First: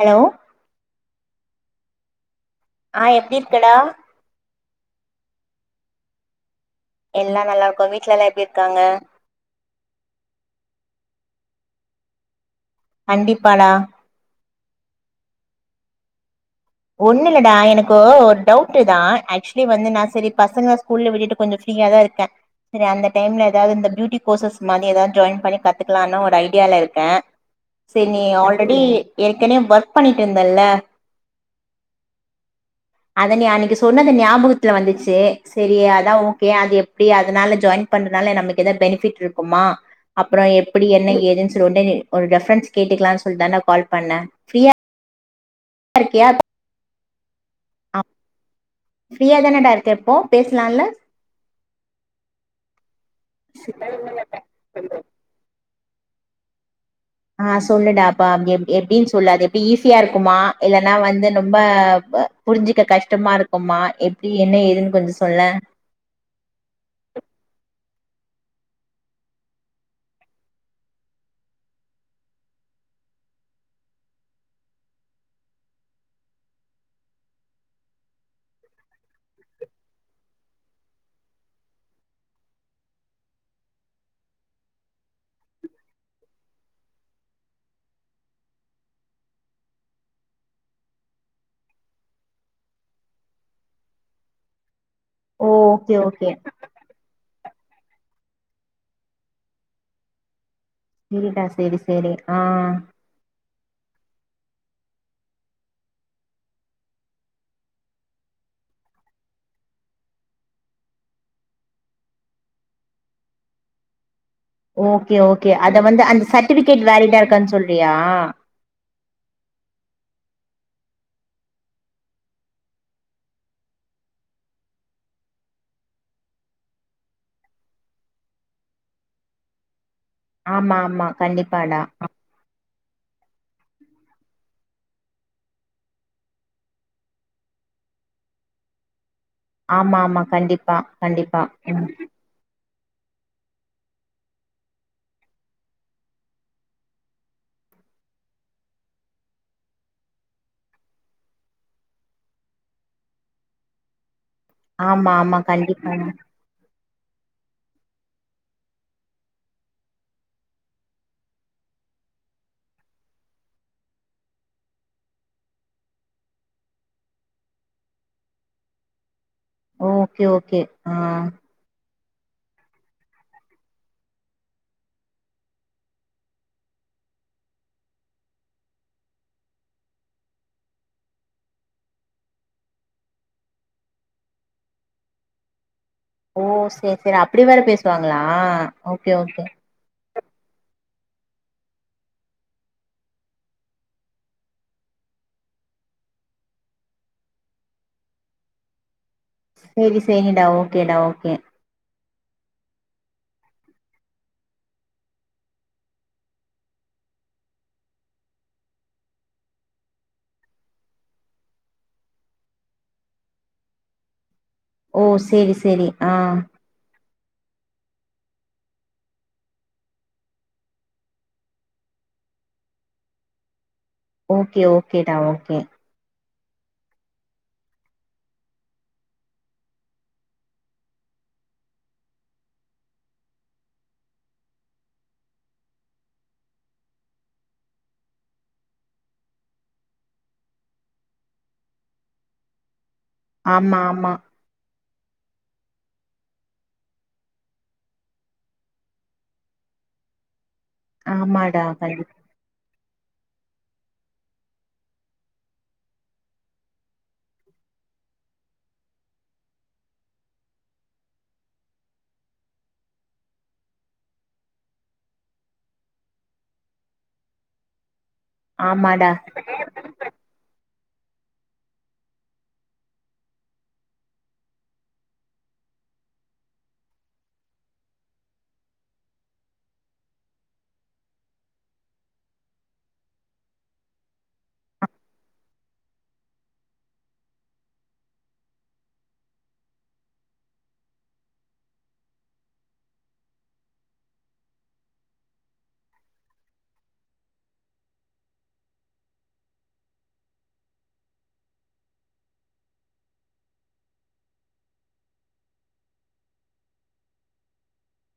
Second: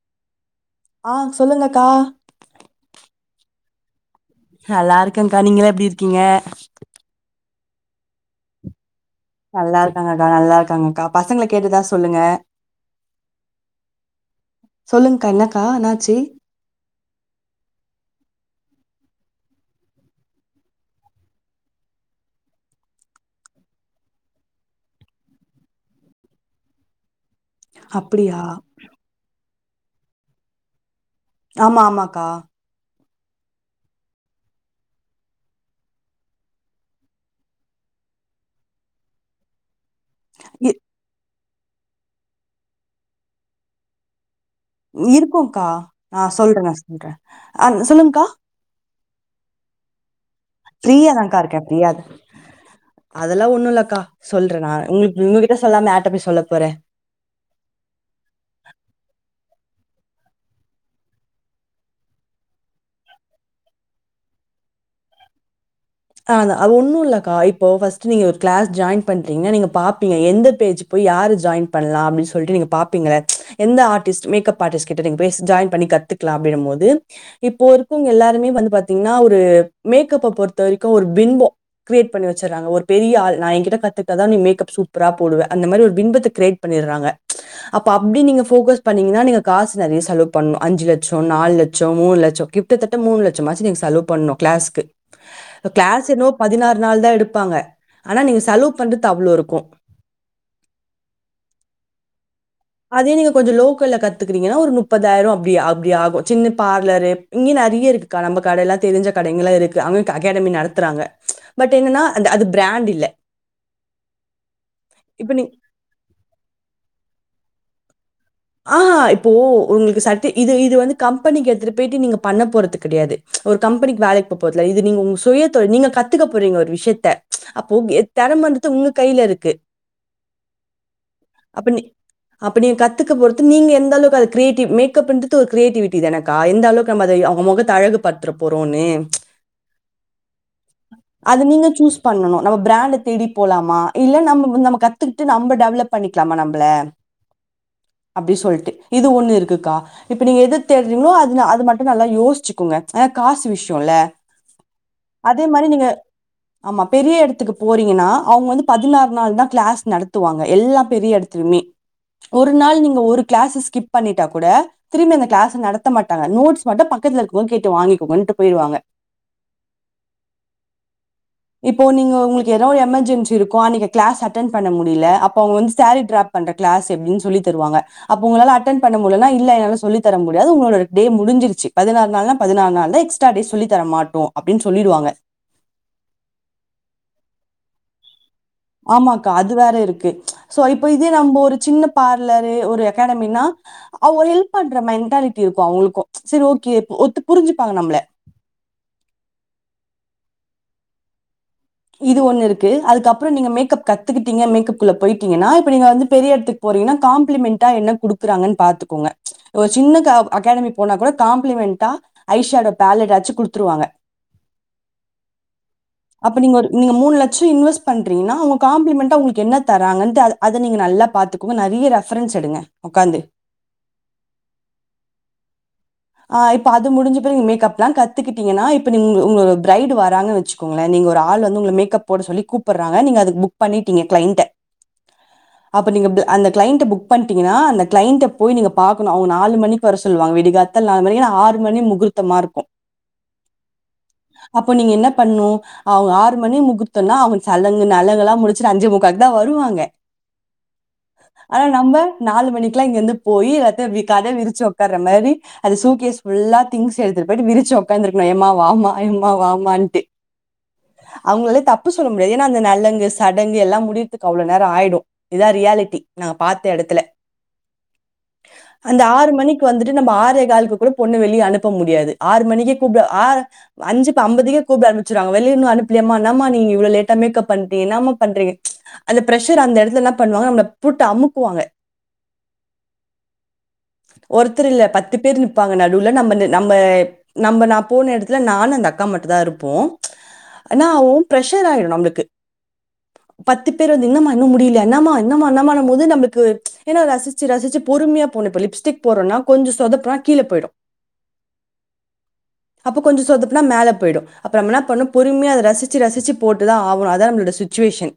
Hello ஆஹ் சொல்லுங்கக்கா ஆஹ் எப்டி இருக்கடா நல்லா இருக்கன்க்கா நீங்களா எப்டி இருக்கீங்க எல்லா நல்லா இருக்கூ வீட்டுலலா எப்டி இருக்காங்க நல்லா இருக்காங்கக்கா நல்லா இருக்காங்கக்கா பசங்கள கேட்டதா சொல்லுங்க கண்டிப்பாடா சொல்லுங்க்கா என்னக்கா என்னாச்சு ஒண்ணு இல்லடா எனக்கு ஒரு டவுட்டு தான் ஆக்சுவலி வந்து நான் செரி பசங்க ஸ்கூல்ல விட்டுட்டு கொஞ்சோ ஃப்ரீயா தான் இருக்கே செரி அந்த டைம்ல எதாவது இந்த பியூட்டி கோர்சஸ் மாரி எதாவது ஜாயின் பண்ணி கத்துக்கலான்னு ஒரு ஐடியால இருக்கே செரி நீ அப்டியா ஆல்ரடி எரு கனே ஒர்க் பண்ணிட்டு இருந்தல்ல ஆமா ஆமாக்கா அத நீ அன்னைக்கு சொன்னத ஞாபகத்துல வந்துச்சு செரி அதான் ஓகே அது எப்டி அதனால ஜாயின் பண்றனால நமக்கு எதா பெனிஃபிட் இருக்குமா அப்பறோ இ எப்டி என்ன ஏதுனு ஒடனே ஒரு ரெபரன்ஸ் கேட்டுக்கலான்னு சொல்லி தான்டா கால் பண்ணே ஃபிரி இருக்கூ க்கா ஆஹ் சொல்றே சொல்றே ஆஹ் சொல்லுங்க்கா ஃப்ரீயா தானடா இருக்க இப்போ பேசலால்ல ஃப்ரீயா தான்க்கா இருக்கே ஃப்ரீயா அதெல்லா ஒண்ணு இல்லக்கா சொல்றே நான் உங்களுக்கு உங்ககிட்ட சொல்லாம யார்ட்ட போய் சொல்ல போறே ஆஹ் சொல்லுடா அப்பா எப் எப்டின்னு சொல்லு அது எப் டி ஈஸியா இருக்குமா இல்லைன்னா வந்து ரொம்ப புரிஞ்சிக்க கஷ்டமா இருக்குமா எப்டி என்ன ஏதுன்னு கொஞ்சோ சொல்லே ஆஹ் அதான் அது ஒன்னுல்லக்கா இப்போ‌ ஃபர்ஸ்ட் நீங்க ஒரு கிளாஸ் ஜாயின் பண்றீங்க நீங்க பாப்பீங்க எந்த பேஜ் போய் யாரு ஜாயின் பண்ணலா அப்டின்னு சொல்லிட்டு நீங்க பாப்பீங்கள எந்த ஆரிஸ்ட் மேக்கப் ஆரிஸ்ட் கிட்ட நீங்க போய் ஜாயின் பண்ணி கத்துக்கலா அப்டின்னு மோது இப்போ இருக்கவங்க எல்லாருமே வந்து பாத்தீங்கன்னா ஒரு மேக்கப்ப பொரு தவரிக்கும் ஒரு பின்பம் கிரேட் பண்ணி வச்சறாங்க ஒரு பெரிய ஆள் நான் என்கிட்ட கத்துக்கிட்டதான் நீ மேக்கப் சூப்பரா போடுவ அந்த மாரி ஒரு பிம்பத்த கிரேட் பண்ணிடுறாங்க அப்ப அப்டி நீங்க போகஸ் பண்ணீங்கன்னா நீங்க காசு நெறயா செலவு பண்ணும் அஞ்சுலட்சம் நாலு லட்சம் மூணுலட்சம் கிட்டத்தட்ட மூணுலட்சம்மாச்சு நீங்க செலவு பண்ணும் கிளாஸுக்கு ஓ ஓகே கிளாஸ் ஓகே என்னவோ பதினாறு நாள் தான் எடுப்பாங்க ஆனா நீங்க செலவு பண்றது அவ்ளோ இருக்கூ செரிடா செரி செரி அதே நீங்க கொஞ்சோ லோக் க்கல கத்துக்கறீங்கன்னா ஒரு முப்பதாயிரோ அப்டி அப்டி ஆகு சின்ன பார்லரு இங்கியு நெறயா இருக்குக்கா நம்ம கடலா தெரிஞ்ச கடைங்களா இருக்கு அவங்க அகாடமி நடத்துறாங்க பட் என்னன்னா அந்த அது பிராண்டு இல்ல ஓகே இப்ப நீ ஓகே அத வந்து அந்த சர்டிபிகேட் வலிட்டா இருக்கனு சொல் றியா ஆஹஹா இப்போ உங்களுக்கு சர்ட் இது இது வந்து கம்பெனிக்கு எடுத்துட்டு போய்ட்டு நீங்க பண்ண போறது கெடையாது ஒரு கம்பெனிக்கு வேலைக்கு போ போறதுல்ல இது நீங்க உங்க சுயதோழி நீங்க கத்துக்க போறீங்க ஒரு விஷயத்த அப்போ தெறமன்றது உங்க கைல இருக்கு ஆமா ஆமா கண்டிப்பாடா த்துக்கு பொறுத்து நீங்க எந்தளவுக்கு கிரேட்வ் மேகப்ன்றது ஒரு கிரியேட்டிவிட்டி த எனக்க எந்தளவுக்கு நம்ம அத அவங்க முகதழகு பத்துற போறோம்ன்னு ஆமா ஆமா கண்டிப்பா கண்டிப்பா நீங்க உம் சூஸ் பண்ணணும் நம்ம பிராண்ட தேடி போலாமா இல்ல நம்ம நம்ம கத்துக்கிட்டு நம்ம டெவலப் பண்ணிக்கலாமா நம்பள அப்டி சொல்ட்டு இது ஒண்ணு இருக்குக்கா இப்ப நீங்க எது தேடுறீங்களோ அது அது மட்டும் நல்லா யோசிச்சுக்கோங்க ஆனா காசு விஷயம்ல்ல ஆமா ஆமா அதே மாரி நீங்க கண்டிப்பாடா ஆமா பெரிய எடுத்து போறீங்கன்னா அவங்க வந்து பதினாறு நாள் தான் கிளாஸ் நடத்துவாங்க எல்லா பெரிய எடத்துலுமே ஒரு ஒரு நாள் நீங்க ஒரு கிளாஸ் ஸ்கிப் பண்ணிட்டா கூட திரும்பி அந்த கிளாஸ் நடத்த மாட்டாங்க நோட்ஸ் மட்டும் பக்கத்துல இருக்க கேட்டு வாங்கிக்கோங்க ட்ணு போயிருவாங்க ஓகே ஓகே ஆ இப்போ நீங்க உங்களுக்கு ஏதாவ ஒரு எமர்ஜென்சி இருக்கோ நீனைங்க கிளாஸ் அட்டென் பண்ண முடியல அப்ப அவங்க வந்து சாரீ ட்ராப் பண்ற கிளாஸ் எப்படின்னு சொல்லி தருவாங்க அப்ப உங்களால அட்டென் பண்ண முடியன்னா இல்லலை என்னால சொல்லித்தர முடியாது உங்களோட டே முடிஞ்சிருச்சு பதினாறு நாள்னா பதினாறு நாள் தான் எக்ஸ்ட்ரா டே சொல்லித்தர மாட்டோம் அப்படின்னு சொல்லிடுவாங்க ஓ சேரி சேரி அப்படி வேற பேசுவாங்களா ஓகே ஆமாக்கா ஓகே அது வேற இருக்கு சோ இப்ப இதே நம்ம ஒரு சின்ன பார்லரு ஒரு அகாடமினா அவ ஒரு ஹெல்ப் பண்ற மென்டாலிட்டி இருக்கும் அவங்களுக்கும் சரி ஓகே ஒத்து புரிஞ்சுப்பாங்க நம்மள சேரி சேரிடா ஓகேடா ஓகே இது ஒண்ணு இருக்கு அதுக்குப்புறம் நீங்க மேக்கப் கத்துக்கிட்டீங்க மேக்கப் குள்ள போயிட்டீங்கன்னா இப்ப நீங்க வந்து பெரிய இடத்துக்கு போறீங்கன்னா காம்ப்ளிமெண்டா என்ன குடுக்குறாங்கன்னு பாத்துக்கோங்க ஒரு சின்ன அகாடமி போனா கூட காம்ப்ளிமெண்டா ஐஷயாவடோட பேலெடாச்சு குடுத்துருவாங்க ஓ சேரி சேரி ஆ அப்ப நீங்க ஒரு நீங்க மூணு லட்சம் சம் இன்வெஸ் பன்றிங்கன்னா அவங்க காம்ப்ளிமென்ட் ஆ உங்களுக்கு என்ன தராங்கன்ட்டு அது அது நல்லா பார்த்துக்கோங்க நெறையா ரெபெரென்ஸ் எடுங்க உட்கார்ந்து ஓகே ஓகேடா ஓகே ஆ இப்ப அது முடிஞ்சப் பிறகு மேக்கப் லாம் கத்துக்கிட்டீங்கன்னா இப்ப பிரரைடு வராங்கன்னு வச்சுக்கோங்கள நீங்க ஒரு ஆள் வந்து மேக்கப் போட சொல்லி கூப்பிடுறாங்கங்க நீங்க அதுக்கு புக் பண்ணிட்டிங்க கிளையண்ட் அ அப்ப நீங்க அந்த கிளையண்ட் புக் பண்ணீடிங்கனா அந்த கிளைண்ட போய் நீங்க பார்க்கணும் அவங்க நாலு மணிக் வர சொல்லுவங்கா விடி கால த்த நாலு மணி ஆறு மணி முகூர்தமா இருக்கும் ஆமா ஆமா பண்ணும் அவங்க ஆறு மணி முகூ்த்தம்னா அவங்க சலங்கு நலங்குல்லாம் முடிச்சுட்டு அஞ்சு முக்காவுக்கு தான் வருவாங்க ஆமாடா ஆனா நம்ம கண்டிப் நாலு மணிக்கு லாம் இங்கிருந்து போயீ அத கதை விரிச்சு உக்கார்ற மாரி அது சூக்கியஸ் ஃபுல்லா திங்ஸ் எடுத்துட்டு போயிட்டு விரிச்சு உடக்காந்துருக்கணும் ஏமா வாம ஏமா வாமான்ட்டு அவங்களாலே தப்பு சொல்ல முடியாதுன்னா அந்த நல்லங்கு சடங்கு எல்லாம் முடியறதுக்கு அவ்வளவு நேரம் ஆயிடும் இதுதான் ரியாலிட்டி நாங்க பாார்த்த எடத்துல அந்த ஆமாடா ஆறு மணிக்கு வந்துட்டு நம்ம ஆற பொண்ண வெளிய அனுப்ப முடியாது ஆறு மணிக்கு ஆ அஞ்சு அம்பதுகே கூப்ட ஆர்மிச்சுருவாங்க வெளிய இன்னும் அனுப்பலயமா என்ன மா நீங்க இவளோ லேட்டா மேக்கப் பண்றீங்க என்ன மா பண்றீங்க அந்த பிரசர் அந்த எடத்துல என்ன பண்ணுவாங்க நம்மள போட்டு அமுக்குவாங்க ஒருத்தர் இல்ல பத் து பேர் நிப்பாங்க நடுவுல நம்ம நம்ம நா போன எடத்துல நானும் அந்த அக்கா மட்டும் தான் இருப்போம் என்னா ஆகும் பிரசர் ஆயிடும் நமக்கு பத்து பேர் வந்து எண்ண மா இன்னும் முடியலயா என்ன மா என்ன மா என்ன மா போது நம்ளுக்கு ரசிச்சு ரசிச்ச பொறுமைய போறனா இப்ப லிப்ஸ்டிக் போட்ரோனா கொஞ்சம் சொத நா கீழே போயிடும் அப்ப கொஞ்சம் சொதப்புன்னா மேல போயீடூம் அப்ப நம்ம என்ன பண்ணனும் பொறுமையா ரசிச்சு ரசிச்சு போட்டுதான் ஆகணும் அதா நம்ம சுட்சிவேஷன்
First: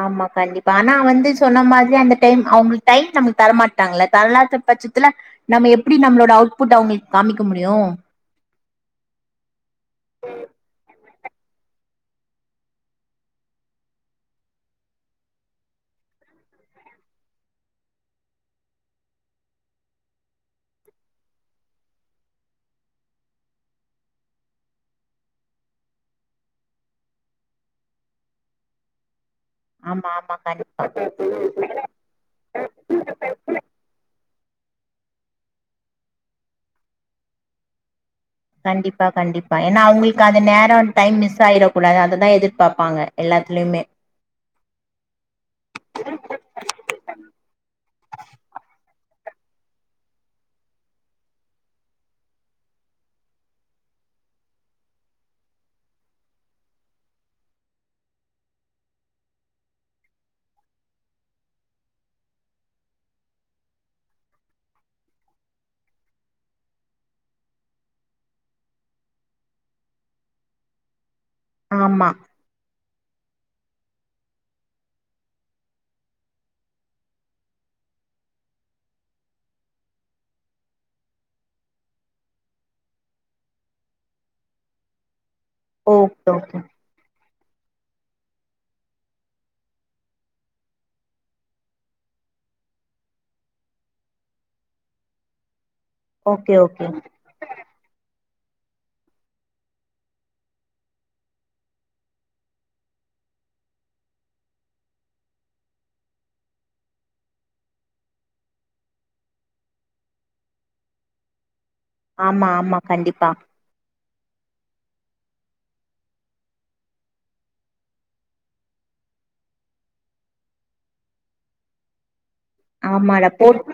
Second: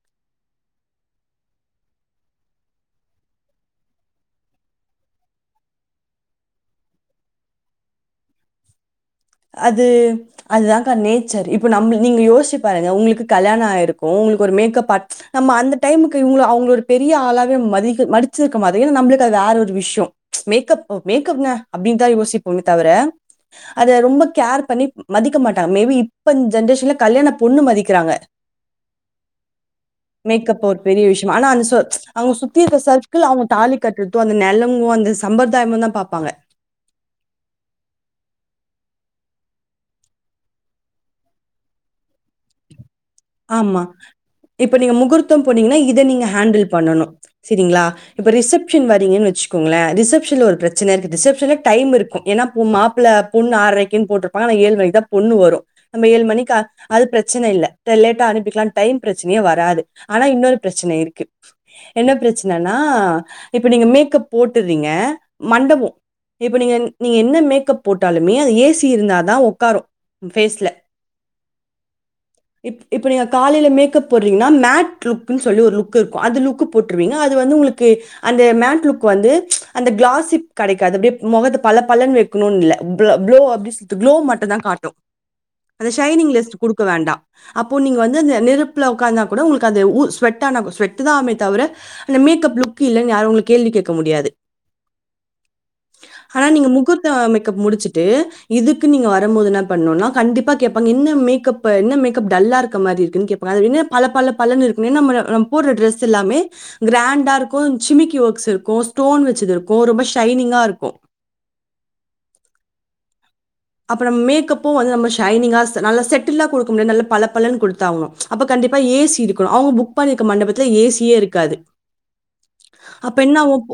ஆமா கண்டிப்பா ஆனா வந்து சொன்ன மாதிரி அந்த டைம் அவங்களுக்கு டைம் நமக்கு தரமாட்டட்டாங்கள தரலாத பட்சத்துல நம்ம எப்படி நம்மளோட அவுட்புட் அவங்களுக்கு காமிக்க முடியும் அது அதுதான் கா நேத் இங்க யோச உங்களுக்கு கல்யாணம் அவ பெரிய ஆளாவ வேற ஒரு விஷயம் அனு யோசிப்போ தவிர அத ரொம்ப கேர் பண்ணி மதிக்க மாட்டாங்க மேபி இப்ப இந்த ஜென்ரேஷன்ல கல்யாண பொண்ணு மதிக்கிறாங்க ஆமா ஆமா மேப் ஒரு கண்டிப்பா பெரிய விஷயம் ஆனா அந்த அவங்க சுத்தி இருந்த சர்கள் அவங்க தாலி கட்டுறதும் அந்த நிலம் அந்த சம்பிரதாயமும் தான் பாப்பாங்க கண்டிப்பா கண்டிப்பா ஏன்னா அவங்களுக்கு அந்த நேரம் டைம் மிஸ் ஆயிட கூடாது அ ஆமா இப்ப நீங்க முகூர்த்தம் போனீங்கன்னா இத நீங்க ஹேண்டில் பண்ணணும் சரிங்களா இப்ப ரிசப்ஷன் வ [unintelligible] வச்சுக்கோ ங்கல ரிசப்ஷன் ஒரு பிரச்ன்ன இருக்கு ரிசப்ஷன் ல டைம் இருக்கும் மாப்ள பொண்ணு ஆரை க்கு போற்றுபாங்க ஆனா ஏழு மணிக்கு தான் பொண்ணு வரும் அது பிரச்சனை இல்ல லேட்டா அனுப்பிக்கலாம் டை பிரச்சனைய வராது ஆனா இன்னொரு பிரச்சனை இருக்கு என்ன பிரச்சனைன்னா இப்ப நீங்க மேக்கப் போட்டுறீங்க மண்டபம் இப்ப நீங்க நீங்க என்ன மேக்கப் போட்டாலுமே ஏசி இருந்தாதான் உ்காரும் பேஸ்ல ஆமா இப்ப நீங்க காலையில மேக்கப் போடுறீங்கன்னா மேட் லுக்ன்னு சொல்லி ஒரு லுக் இருக்கும் அந்த லுக் போட்டுருவீங்க அது வந்து உங்களுக்கு அந்த மேட் லுக் வந்து அந்த கிளாசி கிடைக்காது அப்படியே முகத்தை பல பலன் வைக்கணும்னு இளோ அப்படனு சொல்லிட்டு களோ மட்டம்தான் காட்டும் அந்த ஓகே ஷைனிங் லிஸ்ட் ஓகே கொடுக்க வேண்டாம் அப்போ நீங்க வந்து அந்த நெருப்பு உட்கார்ந்தா கூட உங்களுக்கு அந்த ெட் தான் தவிர அந்த மேப் லக் இல்லு யாரும் உங்க கேள்வி கேட்க முடியாது ஆனா ஓகே நீங்க ஓகே முகூர்த்த மேக்கப் முடிச்சுட்டு இதுக்கு நீங்க வரும்போது என்ன பண்ணுனா கண்டிப்பா கேப்பாங்க என்ன மேக்கப்பு என்ன மேக் கப் டல்லா இருக்க மாரி இருக்கு கேப்பாங்க அது பல பல பலன்னு இருக்குமே நம் நம்ம போடுற டிரஸ் எல்லாமே க்ரேண்டா இருக்கு சிமிக்கி ஒர்க்ஸ் இருக்கு ஸ்டோன் வச்சது இருக்கு ரொம்ப ஷைனிங்கா இருக்கு ஆமா ஆமா கண்டிப்பா அப்ப நம்ம மேக்கப்பும் வந்து நம்ம ஷைனிங்கா ந நல்ல செட்டில்லா குடுக்க முடியாது நல்லா பலப்பலன்னு குடுத்தாகணு அப்ப கண்டிப்பா ஏ சி இருக்கணு அவுங்க புக் பண்ணிருக்க மண்டபத்துல ஏ சி யே இருக்காது அப்ப ஆமாடா என்ன போ ஆகும்?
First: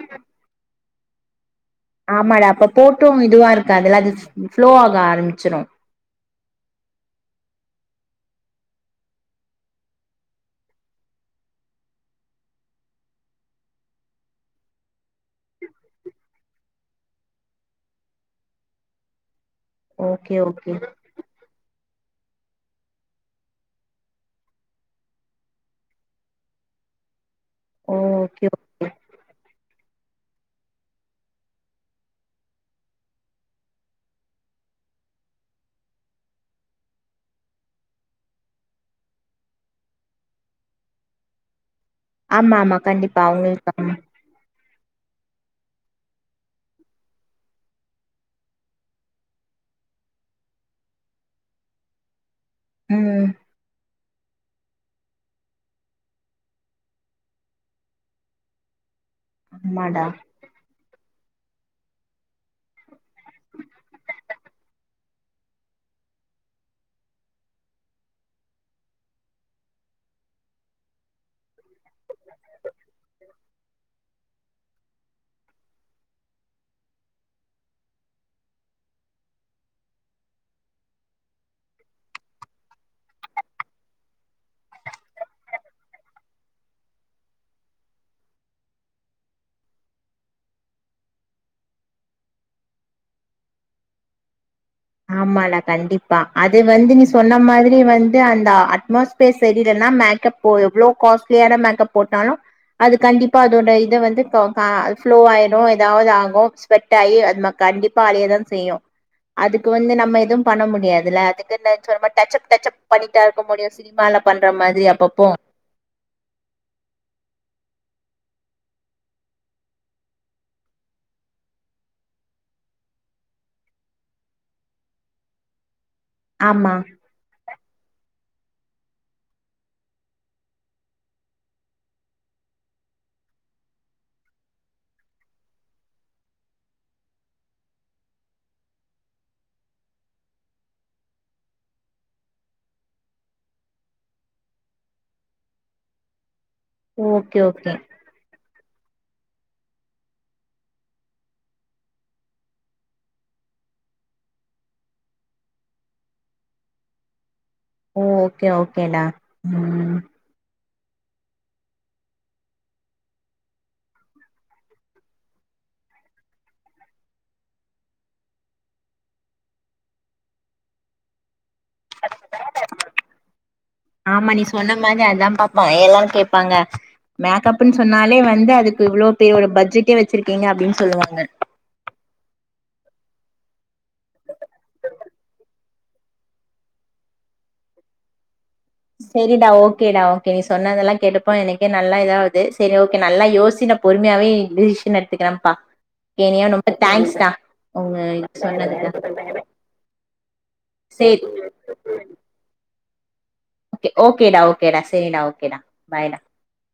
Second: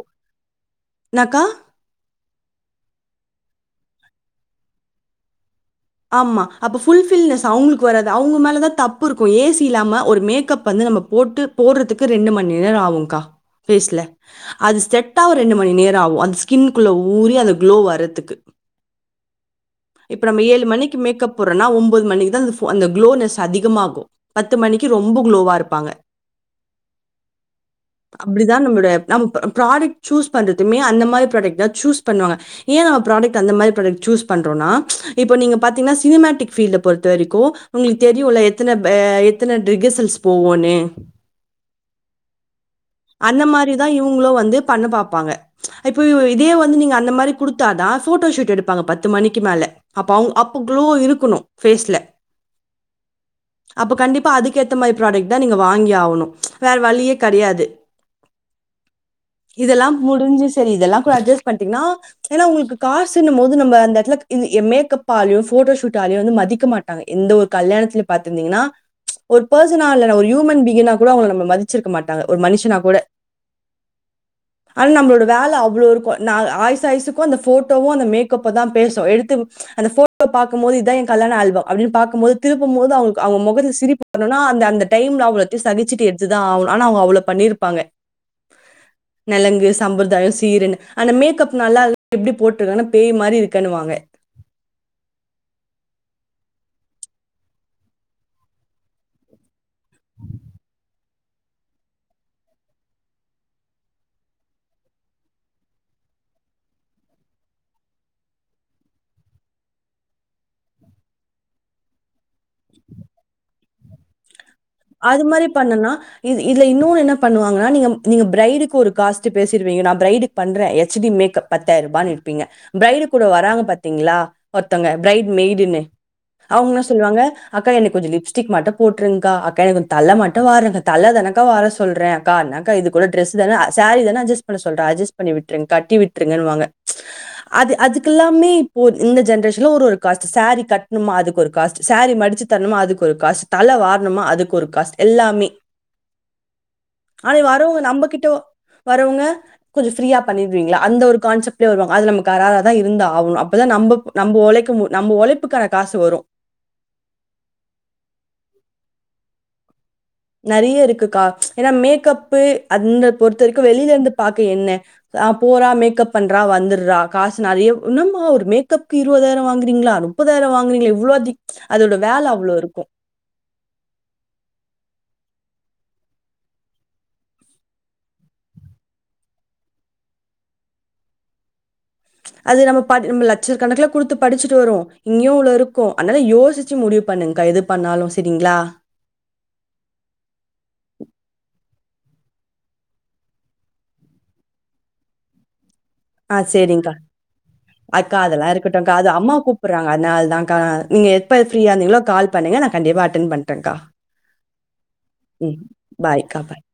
என்னக்கா? ஆமாடா அப்ப போட்டும் இதுவா இருக்காதுல அது ஃப்ளோ ஆக ஆரம்பிச்சிரு ஆமா அப்ப ஃபுல்ஃபில்னஸ் அவங்குளுக்கு வராது அவுங்க மேலதா தப்பு இருக்கு ஏ சி இல்லாம ஒரு மேக்கப் வந்து நம்ம போட்டு போடுறதுக்கு ரெண்டு மண் நேர ஆகுங்க்கா ஃபேஸ்ல அது செட்டாவ ரெண்டு மணி நேர ஆகு அந்த ஸ்கின்க்குள்ள ஊறி அந்த குளோ வர்றதுக்கு ஓகே ஓகே மணிக்கு மேக்கப் போடறனா ஒம் பது மணிக்கு தா அந்த குளோனஸ் அதிகமாகு பத்து மணிக்கு ரொம்ப குளோவா இருப்பாங்க ஓகே அப்படிதா நம்மளுடைய நம் நம்ம ப்ராடக்ட் சூஸ் பண்றதுமே அந்த மாதிரி ப்ராடக்ட தா சூஸ் பண்ணுவாங்க ஏ ப்ராடக்ட் அந்த மாதிரி ப்ராடக்ட் சூஸ் பண்றோனா இப்போ நீங்க பாத்தீங்கன்னா சினிமேட்டிக் ஃபீல்ட பொறுத்த வரைக்கு உங்களுக்கு தெரியுல எத்தனை எ எத்தனை ரிகசல்ஸ் போவுன்னு ஆமா ஆமா கண்டிப்பா அவுங்களுக் இவங்களும் வந்து பண்ண பாப்பாங்க இப்ப இதே வந்து நீங்க அந்த மாரி குடுத்தாதா ஃபோட்டோஷூட் எடுப்பாங்க பத்து மணிக்கு மேல அப்ப அவுங்க குளோ இருக்கணு ஃபேஸ்ல ம் அப்ப கண்டிப்பா அதுக்கு ஏத்த மாதிரி ப்ராடக்ட் தா நீங்க வாங்கி ஆகணு வேற வழியே கெடையாது இதெல்லா ஆமாடா முடிஞ்சு சரி இதெல்லா ப்ப அட்ஜஸ் பண்ணீட்டிங்கன்னா ஏன்னா உங்களுக்கு காசன்னும் போது நம்ம அந்த எடத்துல மேக்கப் ஆலும் போட்டோஷூட் ஆலயு வந்து மதிக்க மாட்டாங்க எந்த ஒரு கல்யாணத்துல பாத்திருந்தீங்கன்னா ஒரு பர்சனா ஒரு ஹியூமன் பீயிங் கா கூட அவுங்க நம்மள மதிச்சிருக்க மாட்டாங்க ஒரு மனுஷனா கூட ஆனா நம்மளோட வேல அவ் ளோ இருக்கு ந ஆயுசு ஆயுசுக்கு அந்த ஃபோட்டோவு அந்த மேக்கப் தா பேசு எடுத்து அந்த ஃபோட்டோ பாக்கும்போது இதுதா எ கல்யாண ஆல்பம் அப்படின்னு பாக்கம்போது திருப்பும் போது அவங்க அவங்க முகத்துல சிரிப்பு வரணுனா அந்த அந்த டைம்ல அவ்வளத்தையு சகிச்சிட்டு எடுத்துதா ஆகனு ஆனா அவங்க அவ்வளவு பண்ணிருப்பாங்க நலங்கு சம்பிரதாய சீருன்னு அந்த மேக்கப் நல்லால எப்படி போட்டுருக்கான்னா பேய் மாதிரி இருக்கன்னுவாங்க ஆமாடா கண்டிப்பா அது வந்து நீ சொன்ன மாதிரி வந்து அந்த அட்மாஸ்பியர் செரியலன்னா மேக்கப் எவ்வளவு காஸ்ட்லியான மேக்கப் போட்டாலு அது கண்டிப்பா அதோட இத வந்து ஃப்ளோ ஆயிடு ஏதாவது ஆகு ஸ்வெட் ஆகி அது கண்டிப்பா அழியதா செய்யு அதுக்கு வந்து நம்ம எதுவும் பண்ண முடியாதுல்ல அதுக்குன்ன டச்சப் டச்சப் பண்ணிட்டா இருக்க முடியு சினிமால பண் அது மாதிரி பண்ணனா இது இதுல இன்னொன்னு என்ன பண்ணுவாங்கன்னா நீங்க நீங்க பிரைடுக்கு ஒரு காஸ்ட் பேசிருவீங்க நான் பிரைடுக்கு பண்றே எச் டி மேக்கப் பத்தாயிர ரூபனு இருப்பீங்க பிரரைடு கூட வராங்க பாத்தீங்களா ஒருத்தங்க பிரைடு மெய்டன்னு அவங்க ஆமா என்ன சொல்லுவாங்க அக்கா எனக்கு கொஞ்ச லிப்ஸ்டிக் மட்டு போட்ருங்க்கா க்கா எனக்கு கொஞ் தல மட்டு வாறுங்க தல தானக்கா வார சொல்றே ன்னக்கா இது கூட டிரஸ் தான சாரீ தானே அஜஸ் பண்ண சொல்றே அஜஸ் பண்ணி விட்டுருங்க கட்டி விட்டுருங்கன்னுவாங்க ம்ச் அது அதுக்கெல்லாமே இப்போ இந்த ஜென்ரேஷன்ல ஒரு ஒரு காஸ்ட் சாரீ கட்டணுமா அதுக்கு ஒரு காஸ்ட் சாரீ மடிச்சு தரணுமா அதுக் ஒரு காஸ்ட் தல வாரணுமா அதுக் ஒரு காஸ்ட் எல்லாமே. ஆனா ஓகே ஓகே வர்றவங்க நம்மகிட்ட வரவங்க கொஞ்சம் ஃப்ரீயா பண்ணிடுவீங்களா அந்த ஒரு கான்செப்ட்லயே வருவாங்க அது நம்ம கராராதா இருந்தாகணு அப்பதா நம் நம்ம உழைக்க நம்ம உழைப்புக்கான காசு வரு ஓ ஓகே ஓகேடா உம். நெறைய இருக்குக்கா ம்ச் ஏன்னா மேக்கப்பு அந்த பொறுத்த வரைக்கு வெளியில இருந்து பாக்க என்ன ஆஹ் போறா மேக்கப் பண்றா வந்துடுறா காசு நெறைய என்னும்மா ஒரு மேக்கப்க்கு இருபதாயிர வாங்குறீங்களா முப்பதாயிர வாங்குறீங்களா இவ்ளோ அதிக அதோட வேலை அவ்வளோ இருக்கும் ஆமா நீ சொன்ன மாரி அதான்ப்பா. யெல்லா கேப்பாங்க மேக்கப்ன்னு சொன்னாலே வந்து அதுக்கு இவ்ளோ பே ஒரு பட்ஜெட்டே வச்சிருக்கீங்க அப்படின்னு சொல்லுவாங்க. அது நம்ம பா நம்ம லட்சக்கணக்கல குடுத்து படிச்சுட்டு வருவோ இங்கேயு இவ்ளோருக்கு அதனால யோசிச்சு முடிவு பண்ணுங்க்கா எது பண்ணாலும் செரிங்களா. செரிடா ஓகேடா ஓகே நீ சொன்னதெல்லா கேட்டுப்ப எனக் நல்லா இதாவது செரி ஓகே நல்லா யோசி நா பொறுமையாவே டிசிஷன் எடுத்துக்குறம்ப்பா. ஆஹ சேரிங்கா அக்கா அதெல்லா இருக்கட்டும்க்கா அது சொன்னதுக்கு அம்மா கூப்புறாங்க அதனாலதான்க்கா நீங்க சேரி எப்ப ஃப்ரீயா இருந்தீங்களோ கால் பண்ணுங்க. கண்டிப்பா அட். அட்டன் பண்றேங்கா ஓகே ஓகேடா ஓகேடா சரிடா உம் ஓகேடா பாய்டா பாய்கா பாய்.